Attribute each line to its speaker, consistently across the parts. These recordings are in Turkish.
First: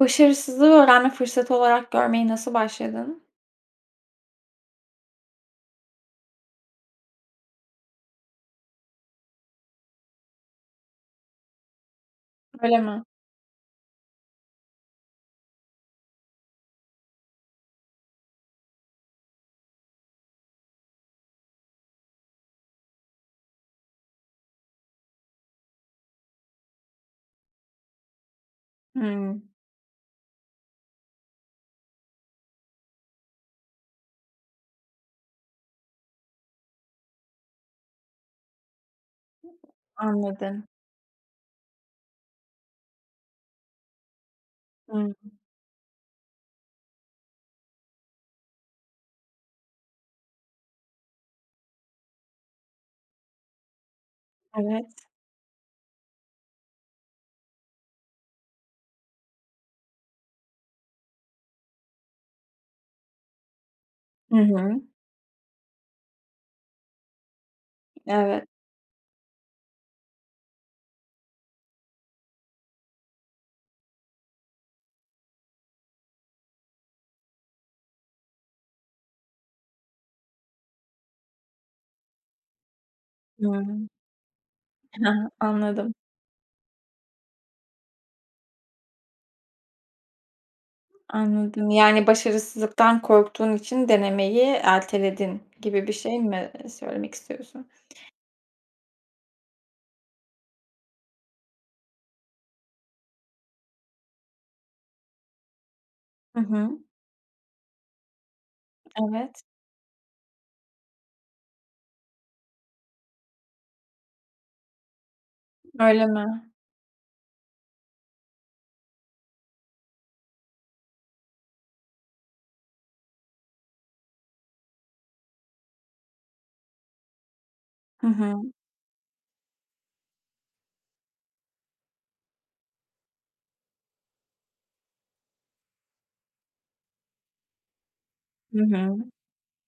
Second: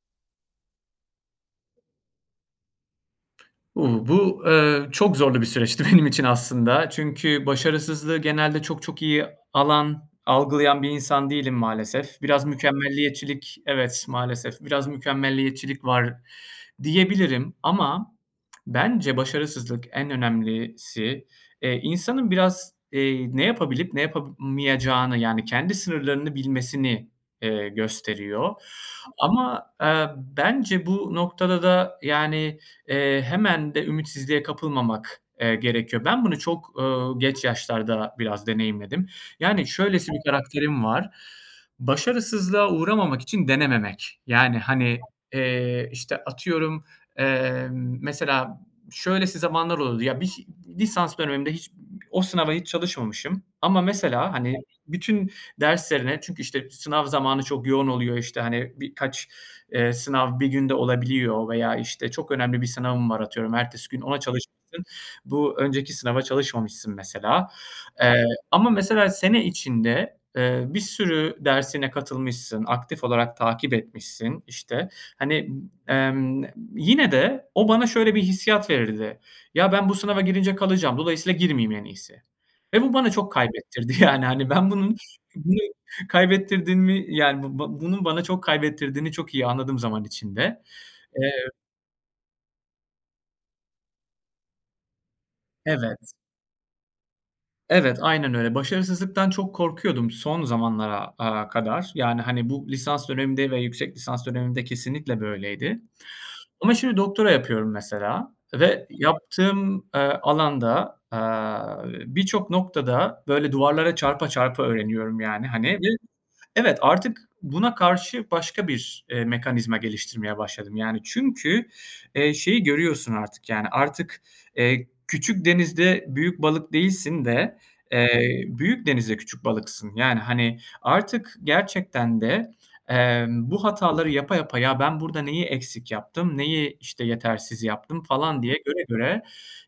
Speaker 1: Başarısızlığı öğrenme fırsatı olarak görmeye nasıl başladın?
Speaker 2: Uuu, bu, eee, çok zorlu bir süreçti benim için aslında çünkü başarısızlığı genelde çok çok iyi alan, algılayan bir insan değilim maalesef. Biraz
Speaker 1: Öyle mi?
Speaker 2: mükemmeliyetçilik Evet, maalesef, biraz mükemmeliyetçilik var diyebilirim. Ama bence başarısızlık, en önemlisi, eee, insanın biraz, eee, ne yapabilip ne yapamayacağını yani kendi sınırlarını bilmesini, eee, gösteriyor.
Speaker 1: Hımm.
Speaker 2: Ama, eee, bence bu noktada da, yani, eee, hemen de ümitsizliğe kapılmamak, eee, gerekiyor. Ben bunu çok, ııı, geç yaşlarda biraz deneyimledim. Yani, şöylesi bir
Speaker 1: Anladım.
Speaker 2: karakterim var, başarısızlığa uğramamak için denememek. Yani,
Speaker 1: Hı
Speaker 2: hani,
Speaker 1: hı.
Speaker 2: eee, işte, atıyorum, emm, mesela şöylesi zamanlar oluyordu. Ya, bişi lisans dönemimde hiç o sınava hiç çalışmamışım ama mesela, hani,
Speaker 1: Evet.
Speaker 2: bütün derslerine çünkü, işte, sınav zamanı çok yoğun oluyor, işte, hani, birkaç, eee, sınav bir günde olabiliyor veya, işte, çok önemli bir sınavım var, atıyorum ertesi gün ona
Speaker 1: Hı hı.
Speaker 2: çalışmışsın, bu önceki sınava çalışmamışsın mesela. Eee,
Speaker 1: Evet.
Speaker 2: ama mesela sene içinde, eee, bir sürü dersine katılmışsın, aktif olarak takip etmişsin, işte. Hani, emm, yine de o bana şöyle bir hissiyat verirdi, "Ya, ben bu sınava girince kalacağım, dolayısıyla girmeyeyim en iyisi." Ve bu bana çok
Speaker 1: Hımm.
Speaker 2: kaybettirdi yani, hani, ben bunun
Speaker 1: Ha ha.
Speaker 2: [unintelligible]
Speaker 1: Anladım.
Speaker 2: kaybettirdin mi yani bu ba bunun bana çok kaybettirdiğini çok iyi anladım zaman içinde. Eee
Speaker 1: Anladım. Yani, başarısızlıktan korktuğun için denemeyi erteledin gibi bir
Speaker 2: Evet.
Speaker 1: şey mi, eee, söylemek istiyorsun?
Speaker 2: Evet, aynen öyle. Başarısızlıktan çok korkuyordum son zamanlara, aaa, kadar. Yani, hani, bu lisans dönemimde ve yüksek lisans dönemimde kesinlikle böyleydi.
Speaker 1: Hı
Speaker 2: Ama
Speaker 1: hı.
Speaker 2: şimdi doktora yapıyorum mesela ve
Speaker 1: Evet.
Speaker 2: yaptığım, eee, alanda, aaa, birçok noktada böyle duvarlara çarpa çarpa öğreniyorum, yani, hani, ve
Speaker 1: Öyle mi?
Speaker 2: Evet, artık buna karşı başka bir, eee, mekanizma geliştirmeye başladım, yani. Çünkü, eee, şeyi görüyorsun artık, yani, artık, eee, küçük denizde büyük balık değilsin de,
Speaker 1: Hı
Speaker 2: eee,
Speaker 1: hı.
Speaker 2: büyük denizde küçük balıksın. Yani, hani, artık gerçekten de, emm, bu hataları yapa yapa, "Ya, ben burada neyi eksik yaptım, neyi, işte, yetersiz yaptım?" falan diye
Speaker 1: Hı
Speaker 2: göre
Speaker 1: hı.
Speaker 2: göre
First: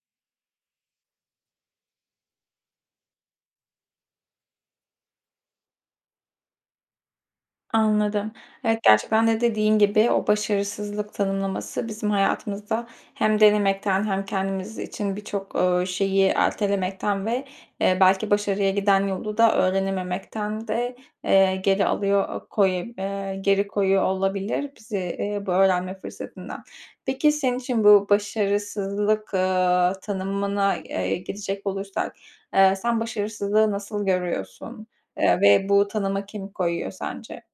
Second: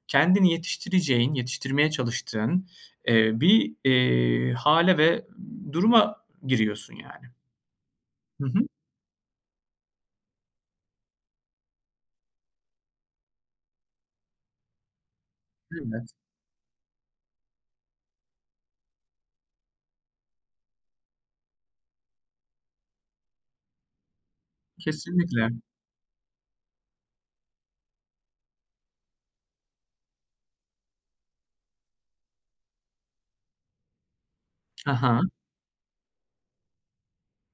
Speaker 2: kendini yetiştireceğin yetiştirmeye çalıştığın, eee, bir, eee, hâle ve duruma giriyorsun, yani.
Speaker 1: Anladım.
Speaker 2: Hı hı.
Speaker 1: Evet, gerçekten de dediğin gibi o başarısızlık tanımlaması bizim hayatımızda hem denemekten hem kendimiz için birçok, ııı,
Speaker 2: [unintelligible]
Speaker 1: şeyi ertelemekten ve, eee, belki başarıya giden yolu da öğrenememekten de, eee, geri alıyor, eee koye eee, geri koyuyor olabilir bizi, eee,
Speaker 2: Kesinlikle.
Speaker 1: bu öğrenme fırsatından. Peki senin için bu başarısızlık, aaa, tanımına, eee, geçecek olursak, eee, sen başarısızlığı nasıl görüyorsun,
Speaker 2: Ha ha.
Speaker 1: eee, ve bu tanıma kim koyuyor sence?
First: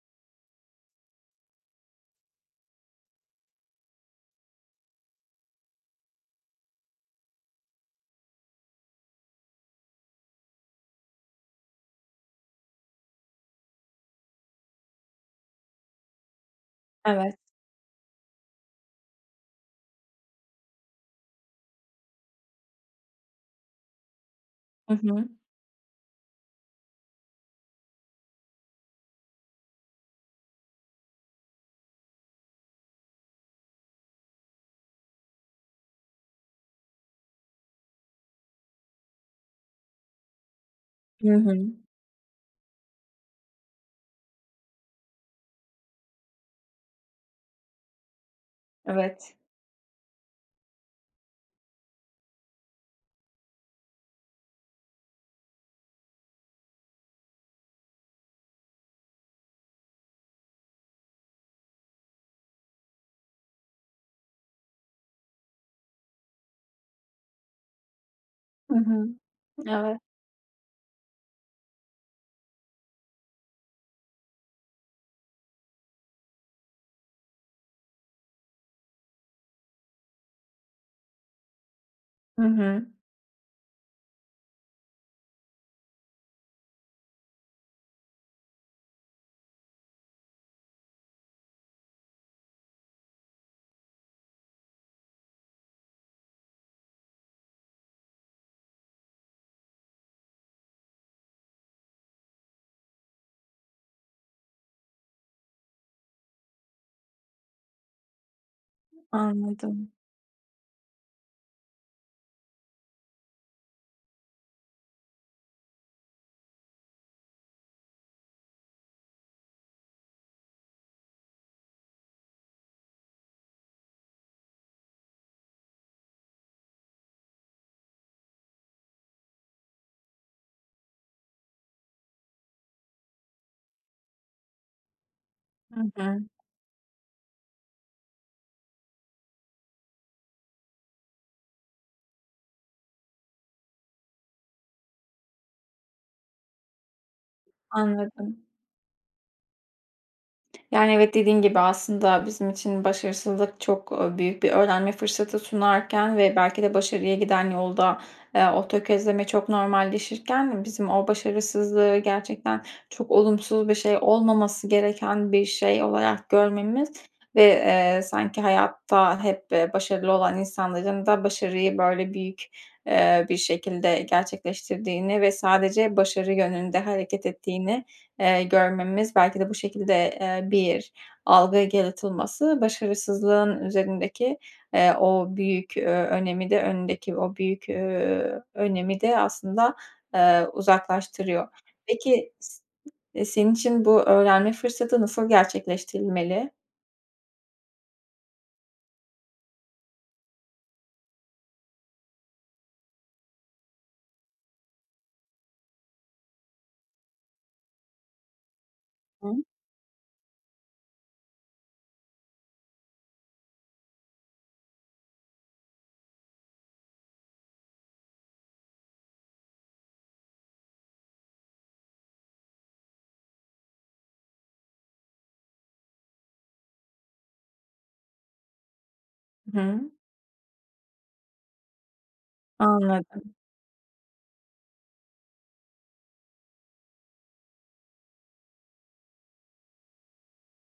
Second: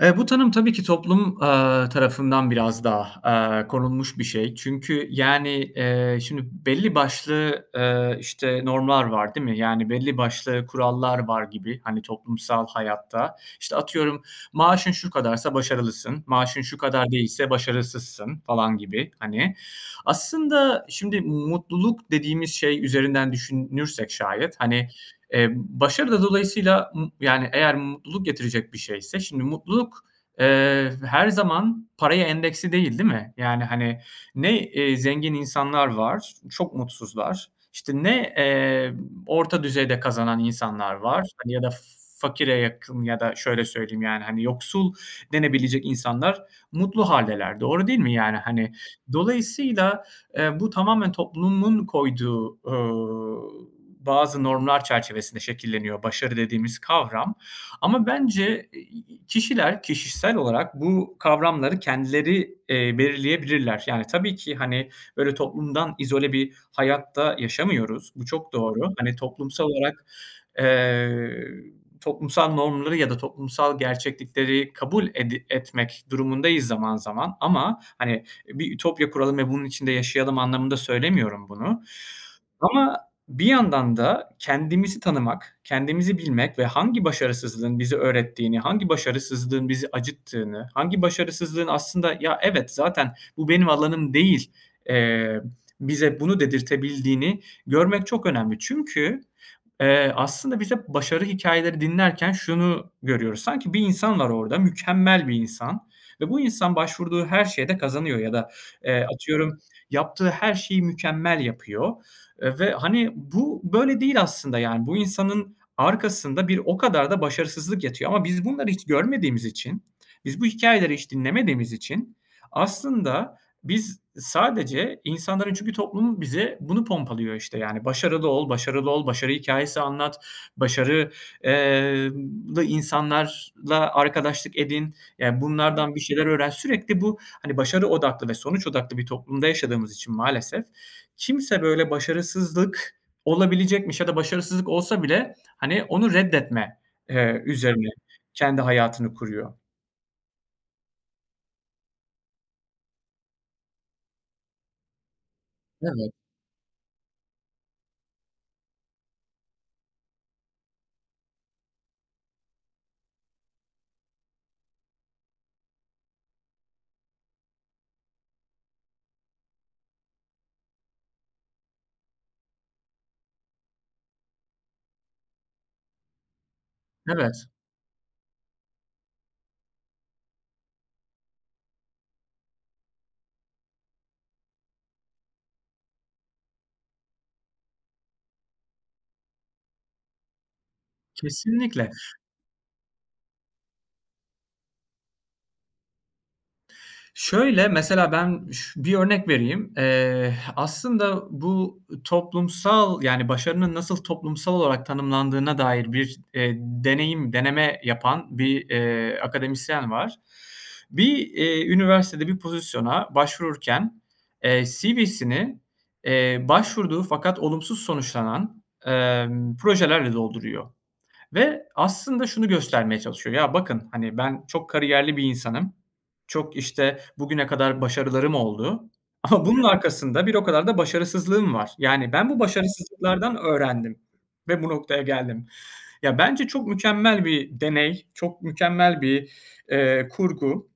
Speaker 2: Eee, bu tanım tabii ki toplum, aaa, tarafından biraz daha, aaa, konulmuş bir şey. Çünkü yani, eee, şimdi belli başlı, eee, işte normlar var, değil mi? Yani belli başlı kurallar var gibi, hani, toplumsal hayatta. İşte, atıyorum, maaşın şu kadarsa başarılısın, maaşın şu kadar
Speaker 1: Evet.
Speaker 2: değilse başarısızsın falan gibi hani. Aslında şimdi mutluluk dediğimiz şey üzerinden düşünürsek şayet hani,
Speaker 1: Hı hı.
Speaker 2: eee, başarı da dolayısıyla m yani eğer mutluluk getirecek bir şeyse, şimdi mutluluk, eee, her zaman paraya endeksli değil, değil mi? Yani hani ne, eee, zengin insanlar var, çok mutsuzlar, işte ne, eee, orta düzeyde kazanan insanlar var,
Speaker 1: Hı
Speaker 2: hani ya da
Speaker 1: hı.
Speaker 2: fakire yakın ya da şöyle söyleyeyim yani hani yoksul denebilecek insanlar mutlu hâldeler, doğru değil mi yani, hani.
Speaker 1: Evet.
Speaker 2: Dolayısıyla, eee, bu tamamen toplumun koyduğu, ııı, bazı normlar çerçevesinde şekilleniyor başarı dediğimiz kavram. Ama bence i i i kişiler, kişisel olarak bu kavramları kendileri, eee, belirleyebilirler. Yani tabii ki hani, böyle toplumdan izole bir hayatta yaşamıyoruz, bu çok
Speaker 1: Hı
Speaker 2: doğru.
Speaker 1: hı.
Speaker 2: Hani toplumsal
Speaker 1: Evet.
Speaker 2: olarak, eee, toplumsal normları ya da toplumsal gerçeklikleri kabul edi etmek durumundayız zaman zaman ama hani bir ütopya kuralım ve bunun içinde yaşayalım anlamında söylemiyorum bunu.
Speaker 1: Hı hı.
Speaker 2: Ama bir yandan da kendimizi tanımak, kendimizi bilmek ve hangi başarısızlığın bize öğrettiğini, hangi başarısızlığın bizi acıttığını, hangi başarısızlığın aslında ya evet, zaten bu benim alanım değil, eee, bize bunu dedirtebildiğini görmek çok önemli. Çünkü, eee, aslında biz hep başarı hikâyeleri dinlerken şunu görüyoruz. Sanki bir insan var orada, mükemmel bir insan ve bu insan başvurduğu her şeyde kazanıyor ya da, eee, atıyorum,
Speaker 1: Anladım.
Speaker 2: yaptığı her şeyi mükemmel yapıyor, eee, ve hani bu böyle değil aslında yani. Bu insanın arkasında bir o kadar da başarısızlık yatıyor ama biz bunları hiç görmediğimiz için, biz bu hikâyeleri hiç dinlemediğimiz için aslında biz sadece insanların çünkü toplum bize bunu pompalıyor işte, yani. Başarılı ol, başarılı ol, başarı hikâyesi anlat, başarı, eee, lı insanlarla arkadaşlık edin, ya
Speaker 1: Hı
Speaker 2: bunlardan bir
Speaker 1: hı.
Speaker 2: şeyler öğren. Sürekli bu, hani başarı odaklı ve sonuç odaklı bir toplumda yaşadığımız için maalesef, kimse böyle başarısızlık olabilecekmiş ya da başarısızlık olsa bile, hani, onu reddetme, eee, üzerine
Speaker 1: Anladım.
Speaker 2: kendi hayatını kuruyor.
Speaker 1: Yani, evet dediğin gibi, aslında bizim için başarısızlık, çok, ııı, büyük bir öğrenme fırsatı
Speaker 2: Evet.
Speaker 1: sunarken ve belki de başarıya giden yolda, ııı, o tökezleme çok normalleşirken bizim o başarısızlığı gerçekten çok olumsuz bir şey, olmaması gereken bir şey olarak görmemiz ve, ııı, sanki hayatta hep başarılı olan insanların da başarıyı, böyle, büyük, ııı, bir şekilde gerçekleştirdiğini ve sadece başarı yönünde hareket
Speaker 2: Evet.
Speaker 1: ettiğini, eee, görmemiz, belki de bu şekilde, ııı, bir algı yaratılması, başarısızlığın üzerindeki, ııı, o büyük, ııı, önemi de, önündeki o büyük, ııı, önemi de aslında, ııı, uzaklaştırıyor.
Speaker 2: Kesinlikle.
Speaker 1: Peki, s e senin için bu öğrenme fırsatı nasıl gerçekleştirilmeli?
Speaker 2: Şöyle, mesela ben ş bir örnek vereyim: Eee, h aslında bu toplumsal, yani, başarının nasıl toplumsal olarak tanımlandığına dair bir e deneyim deneme yapan bir, eee,
Speaker 1: [unintelligible]
Speaker 2: akademisyen var. Bir, eee, üniversitede bir pozisyona başvururken, eee, CV'sini, eee, başvurduğu fakat olumsuz sonuçlanan, emm, projelerle dolduruyor ve aslında şunu göstermeye çalışıyor. Ya, bakın, hani, ben çok kariyerli bir insanım, çok, işte, bugüne kadar başarılarım oldu ama
Speaker 1: Hı
Speaker 2: bunun
Speaker 1: hı.
Speaker 2: arkasında bir o kadar da başarısızlığım var. Yani ben bu
Speaker 1: Anladım.
Speaker 2: başarısızlıklardan öğrendim ve bu noktaya geldim. Ya, bence çok mükemmel bir deney, çok mükemmel bir, ııı, kurgu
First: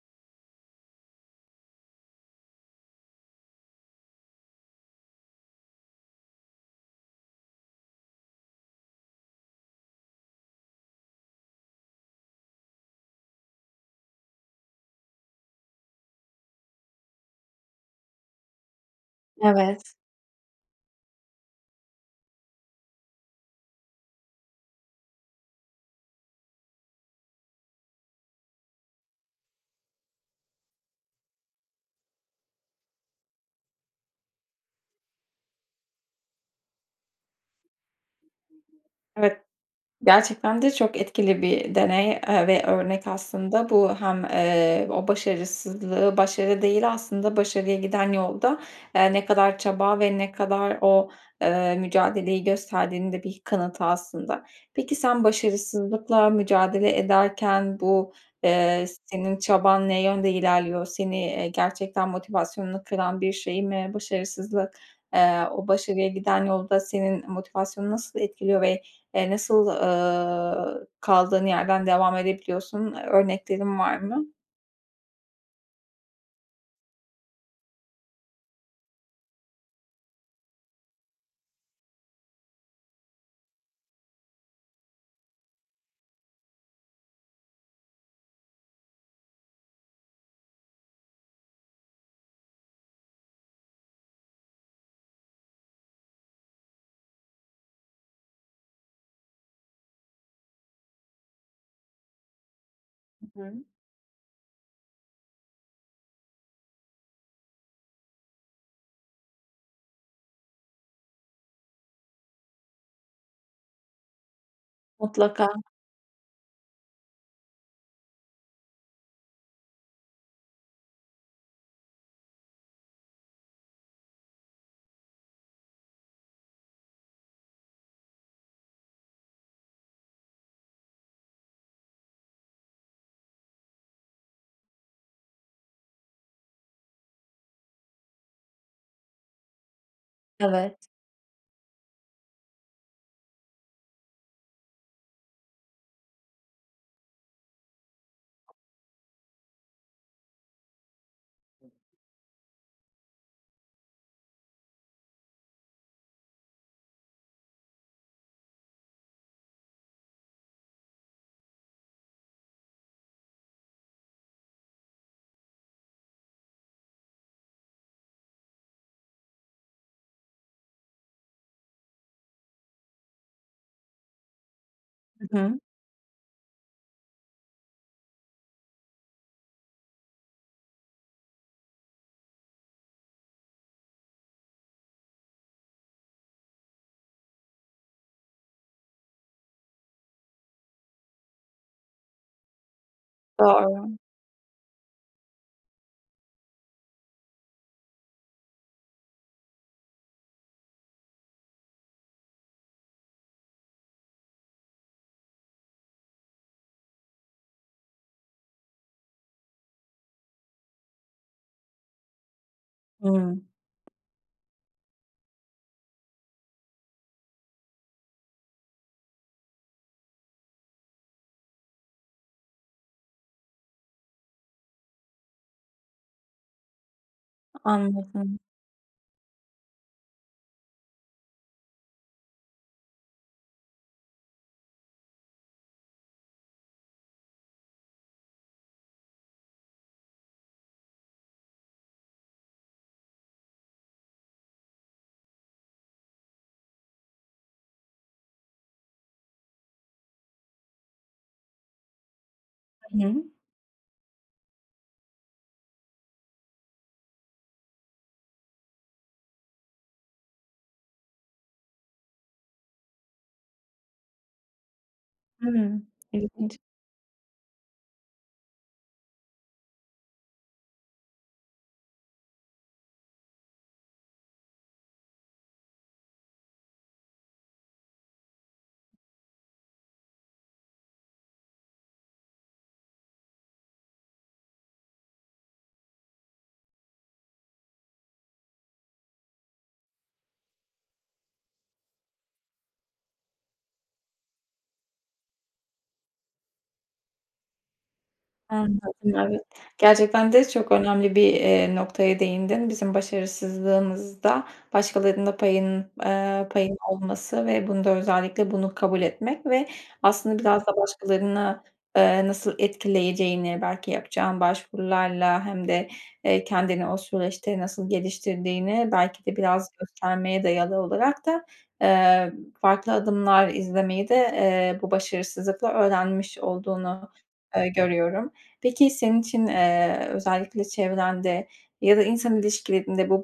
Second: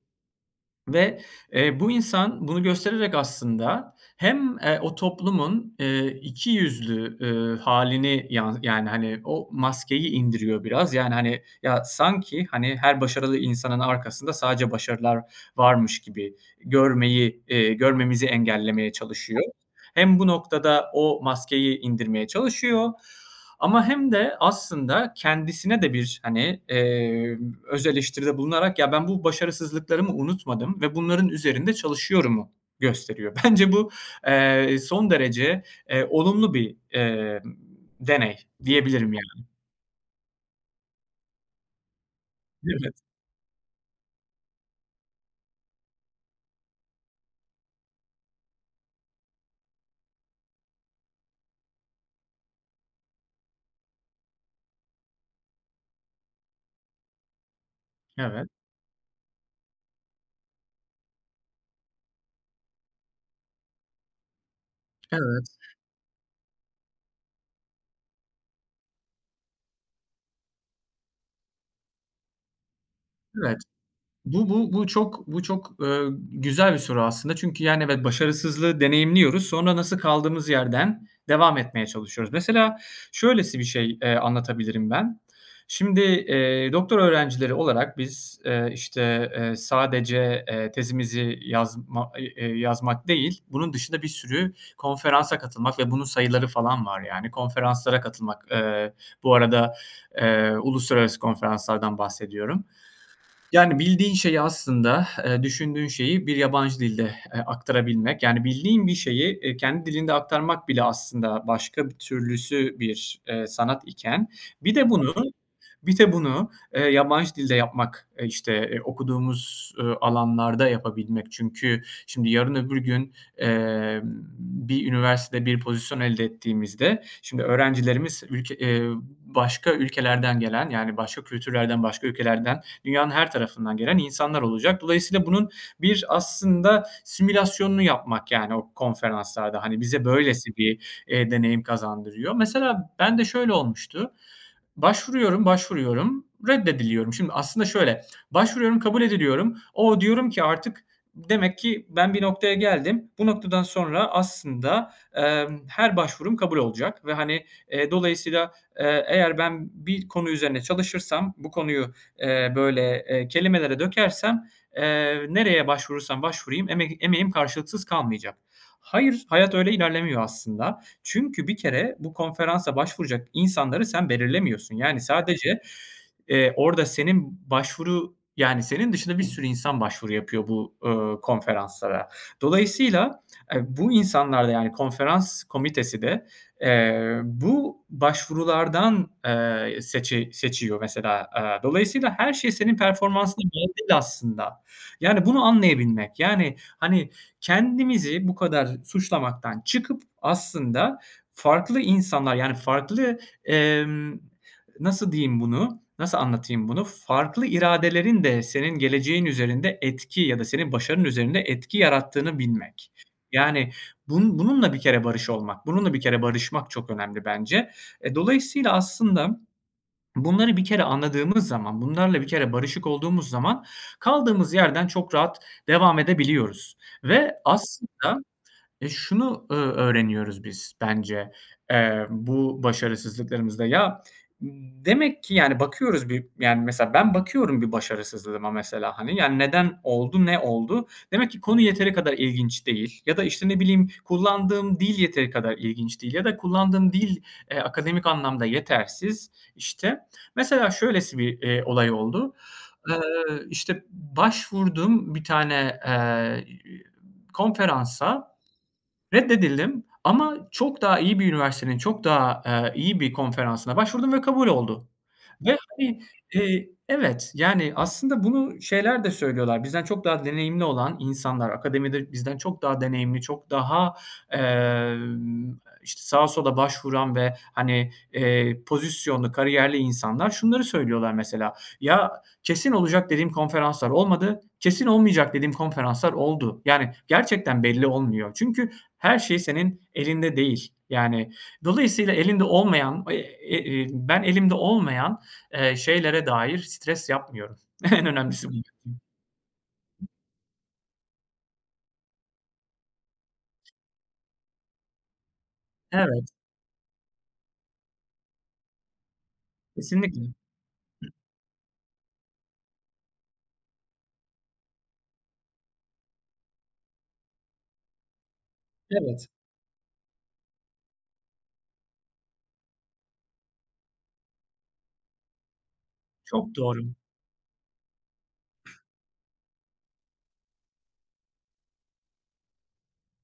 Speaker 2: ve, eee, bu insan bunu göstererek aslında hem, eee, o toplumun, ııı, iki yüzlü, ııı, hâlini yan yani, hani, o maskeyi indiriyor biraz. Yani, hani, ya, sanki, hani, her başarılı insanın arkasında sadece başarılar varmış gibi görmeyi, ııı, görmemizi engellemeye çalışıyor.
Speaker 1: Evet.
Speaker 2: Hem bu noktada o maskeyi indirmeye çalışıyor ama hem de aslında kendisine de bir, hani, eee, öz eleştiride bulunarak "Ya, ben bu başarısızlıklarımı unutmadım ve bunların üzerinde çalışıyorum."u gösteriyor. Bence bu, eee, son derece, eee, olumlu bir, eee, deney, diyebilirim
Speaker 1: Evet,
Speaker 2: yani.
Speaker 1: gerçekten de çok etkili bir deney, ııı, ve
Speaker 2: Evet.
Speaker 1: örnek aslında. Bu hem, ııı, o başarısızlığı başarı değil aslında, başarıya giden yolda, ııı, ne kadar çaba ve ne kadar o, ııı, mücadeleyi gösterdiğinin de bir kanıtı aslında. Peki sen başarısızlıkla mücadele ederken bu,
Speaker 2: Evet.
Speaker 1: ııı, senin çaban ne yönde ilerliyor? Seni, eee, gerçekten motivasyonunu kıran bir şey mi başarısızlık? Iıı,
Speaker 2: Evet.
Speaker 1: o başarıya giden yolda senin motivasyonunu nasıl etkiliyor ve, ııı, nasıl, ııı, kaldığın yerden devam edebiliyorsun?
Speaker 2: Evet.
Speaker 1: Örneklerin var mı?
Speaker 2: Bu bu bu çok bu çok, ııı, güzel bir soru aslında. Çünkü, yani, evet, başarısızlığı deneyimliyoruz. Sonra nasıl kaldığımız yerden devam etmeye çalışıyoruz. Mesela şöylesi bir şey, eee, anlatabilirim ben: Şimdi, eee, doktora öğrencileri olarak biz, eee, işte, eee, sadece, eee, tezimizi yazma, i e yazmak değil, bunun dışında bir sürü konferansa katılmak ve bunun sayıları falan var yani, konferanslara katılmak. Iıı, bu arada, ııı, uluslararası konferanslardan bahsediyorum.
Speaker 1: Hı hı.
Speaker 2: Yani, bildiğin şeyi aslında ı düşündüğün şeyi bir yabancı dilde ı aktarabilmek. Yani, bildiğin bir şeyi kendi dilinde aktarmak bile aslında başka bir türlüsü bir, ııı, sanat iken bir de bunu
Speaker 1: Mutlaka.
Speaker 2: bir de bunu, ııı, yabancı dilde yapmak, işte okuduğumuz, ııı, alanlarda yapabilmek. Çünkü şimdi yarın, öbür gün, eee, bir üniversitede bir pozisyon elde ettiğimizde, şimdi, öğrencilerimiz ülke, ııı, başka ülkelerden gelen, yani, başka kültürlerden, başka ülkelerden, dünyanın her tarafından gelen insanlar olacak. Dolayısıyla bunun bir aslında simülasyonunu yapmak yani o konferanslarda. Hani, bize böylesi
Speaker 1: Evet.
Speaker 2: bir, ııı, deneyim kazandırıyor. Mesela ben de şöyle olmuştu: Başvuruyorum, başvuruyorum, reddediliyorum. Şimdi, aslında şöyle; başvuruyorum, kabul ediliyorum. "O!", diyorum ki artık "Demek ki ben bir noktaya geldim, bu noktadan sonra aslında, emm, her başvurum kabul olacak." ve, hani, ııı, dolayısıyla, ııı, "Eğer ben bir konu üzerine çalışırsam, bu konuyu, eee, böyle, eee, kelimelere dökersem, eee, nereye başvurursam başvurayım emek emeğim karşılıksız kalmayacak." Hayır, hayat öyle ilerlemiyor aslında. Çünkü bir kere bu konferansa başvuracak insanları sen belirlemiyorsun. Yani
Speaker 1: Hı hı.
Speaker 2: sadece, eee, orada senin başvuru yani senin dışında bir sürü insan başvuru yapıyor bu, ııı, konferanslara. Dolayısıyla, eee, bu insanlar da yani, konferans komitesi de, eee, bu başvurulardan, eee, seçi seçiyor mesela. Iıı, dolayısıyla her şey senin performansına göre
Speaker 1: Doğru.
Speaker 2: değil aslında. Yani bunu anlayabilmek. Yani, hani, kendimizi bu kadar suçlamaktan çıkıp aslında farklı insanlar, yani farklı, emm, nasıl diyeyim bunu? Nasıl anlatayım bunu? Farklı iradelerin de senin geleceğin üzerinde etki ya da senin başarının üzerinde etki yarattığını bilmek.
Speaker 1: Hıı.
Speaker 2: Yani bunun bununla bir kere barış olmak, bununla bir kere barışmak çok önemli bence. E, dolayısıyla aslında bunları bir kere anladığımız zaman, bunlarla bir kere barışık olduğumuz zaman kaldığımız yerden çok rahat devam edebiliyoruz ve aslında,
Speaker 1: Anladım.
Speaker 2: ııı, şunu, ııı, öğreniyoruz biz bence, emm, bu başarısızlıklarımızda: Ya, demek ki yani, bakıyoruz bir, yani, mesela, ben bakıyorum bir başarısızlığıma mesela, hani, yani, "Neden oldu, ne oldu?" Demek ki konu yeteri kadar ilginç değil ya da, işte, ne bileyim, kullandığım dil yeteri kadar ilginç değil. Ya da kullandığım dil, ııı, akademik anlamda yetersiz işte. Mesela şöylesi bir, eee, olay oldu:
Speaker 1: Hı hı.
Speaker 2: Iıı, işte, başvurdum bir tane, ııı, konferansa, reddedildim ama çok daha iyi bir üniversitenin, çok daha, ııı, iyi bir konferansına başvurdum ve kabul oldu ve,
Speaker 1: Evet,
Speaker 2: hani,
Speaker 1: ilginç.
Speaker 2: ııı, evet, yani, aslında bunu şeyler de söylüyorlar, bizden çok daha deneyimli olan insanlar, akademide bizden çok daha deneyimli, çok daha, ııı, işte, sağa sola başvuran ve, hani, ııı, pozisyonlu, kariyerli insanlar şunları söylüyorlar mesela: "Ya, kesin olacak dediğim konferanslar olmadı, kesin olmayacak dediğim konferanslar oldu." Yani gerçekten belli olmuyor çünkü her şey senin elinde değil. Yani, dolayısıyla elinde olmayan, e iii, ben elimde olmayan, ııı, şeylere dair stres yapmıyorum. En önemlisi bu.
Speaker 1: Anladım, evet. Gerçekten de çok önemli bir, ııı, noktaya değindin. Bizim başarısızlığımızda başkalarının da payının,
Speaker 2: Evet.
Speaker 1: ııı, payının olması ve bunu da özellikle bunu kabul etmek ve
Speaker 2: Kesinlikle.
Speaker 1: aslında biraz da başkalarına, ııı, nasıl etkileyeceğini, belki yapacağın başvurularla hem de, ııı, kendini o süreçte nasıl geliştirdiğini, belki
Speaker 2: Evet.
Speaker 1: de biraz göstermeye dayalı olarak da, ııı, farklı adımlar izlemeyi de, ııı, bu başarısızlıkla öğrenmiş
Speaker 2: Çok doğru.
Speaker 1: olduğunu ı görüyorum. Peki senin için, ııı, özellikle çevrende ya da insan ilişkilerinde bu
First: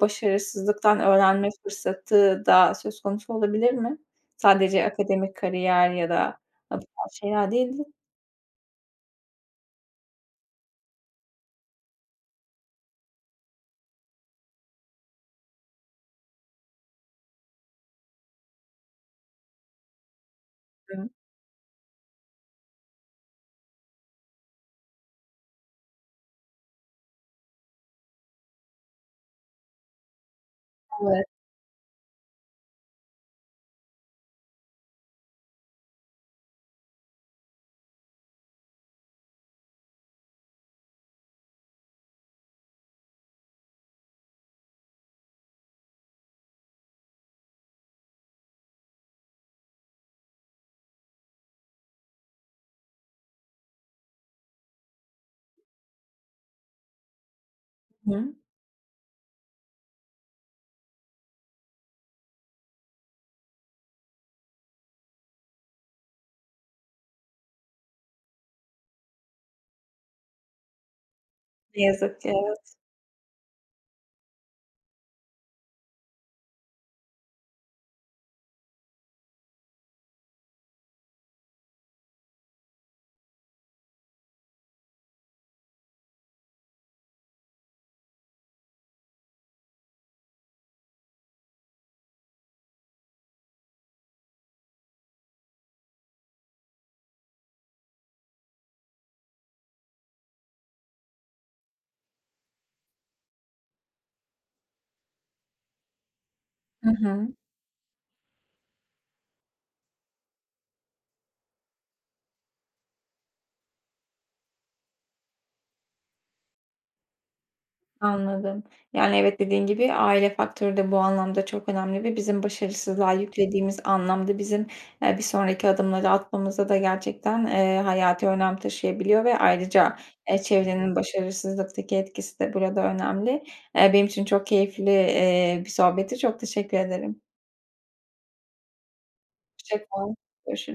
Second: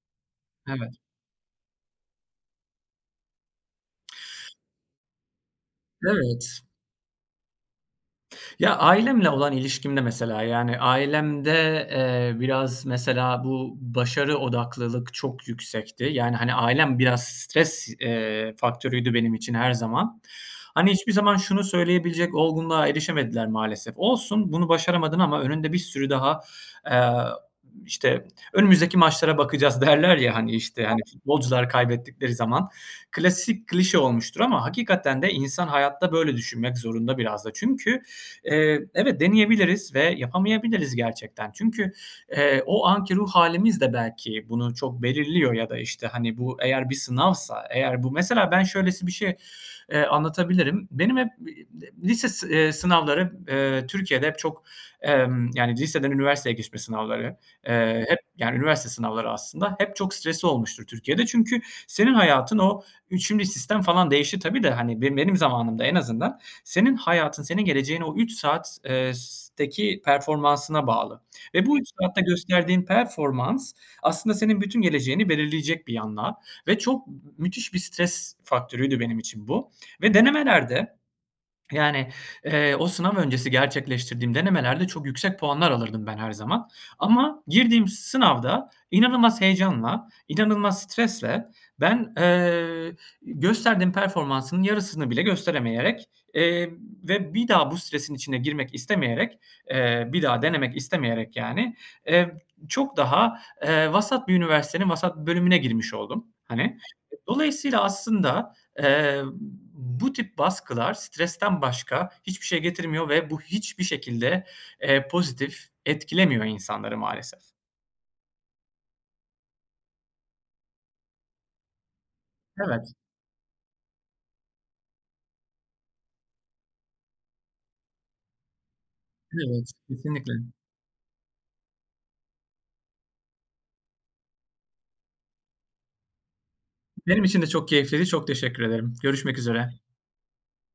Speaker 2: Evet.
Speaker 1: başarısızlıktan öğrenme fırsatı da söz konusu olabilir mi? Sadece akademik kariyer ya da
Speaker 2: Evet.
Speaker 1: bu tarz şeyler değil de?
Speaker 2: Ya, ailemle olan ilişkimde mesela, yani, ailemde, eee, biraz mesela bu, başarı odaklılık çok yüksekti. Yani, hani, ailem biraz stres, eee, faktörüydü benim için her zaman. Hani, hiçbir
Speaker 1: [unintelligible]
Speaker 2: zaman şunu söyleyebilecek olgunluğa erişemediler maalesef; "Olsun, bunu başaramadın ama önünde bir sürü daha" eee, işte, önümüzdeki maçlara bakacağız, derler ya, hani, işte, hani,
Speaker 1: Evet.
Speaker 2: futbolcular kaybettikleri zaman. Klasik, klişe olmuştur ama hakikaten de insan hayatta böyle düşünmek zorunda biraz da. Çünkü, eee, evet, deneyebiliriz ve yapamayabiliriz gerçekten. Çünkü, eee, o anki ruh hâlimiz de belki bunu çok belirliyor ya da, işte, hani, bu eğer bir sınavsa eğer bu Mesela ben, şöylesi bir şey, eee, anlatabilirim. Benim hep bi de lise, eee, sınavları, eee, Türkiye'de hep çok, emm, yani, liseden üniversiteye geçme sınavları, eee, hep,
Speaker 1: Hıı.
Speaker 2: yani, üniversite sınavları aslında, hep çok stresli olmuştur Türkiye'de çünkü senin hayatın o 3'üncü sistem falan değişir tabii de, hani, be benim zamanımda en azından senin hayatın, senin geleceğin o 3 saat eee, s teki performansına bağlı ve bu 3
Speaker 1: Yazı,
Speaker 2: saatte
Speaker 1: kâğıt.
Speaker 2: gösterdiğin performans, aslında senin bütün geleceğini belirleyecek bir yandan ve çok m müthiş bir stres faktörüydü benim için bu. Ve denemelerde, yani, eee, o sınav öncesi gerçekleştirdiğim denemelerde çok yüksek puanlar alırdım ben her zaman ama girdiğim sınavda inanılmaz heyecanla, inanılmaz stresle ben, eee, gösterdiğim performansın yarısını bile gösteremeyerek, eee, ve bir daha bu stresin içine girmek istemeyerek, ııı, bir daha denemek istemeyerek, yani, ııı, çok daha, eee, vasat bir üniversitenin vasat bir bölümüne girmiş oldum, hani.
Speaker 1: Hı
Speaker 2: E,
Speaker 1: hı.
Speaker 2: dolayısıyla aslında, eee, bu tip baskılar, stresten başka hiçbir şey getirmiyor ve bu hiçbir şekilde, eee, pozitif etkilemiyor insanları maalesef.
Speaker 1: Anladım. Yani, evet dediğin gibi aile faktörü de bu anlamda çok önemli ve bizim
Speaker 2: Evet.
Speaker 1: başarısızlığa yüklediğimiz anlam da bizim, eee, bir sonraki adımları atmamızda da gerçekten, eee, hayati önem taşıyabiliyor ve
Speaker 2: Evet,
Speaker 1: ayrıca,
Speaker 2: kesinlikle.
Speaker 1: eee, çevrenin başarısızlıktaki etkisi de burada önemli. Eee, benim için çok keyifli, eee, bir sohbetti, çok teşekkür ederim.
Speaker 2: Benim için de çok keyifliydi, çok teşekkür ederim. Görüşmek üzere.
Speaker 1: Hoşça kal, görüşürüz.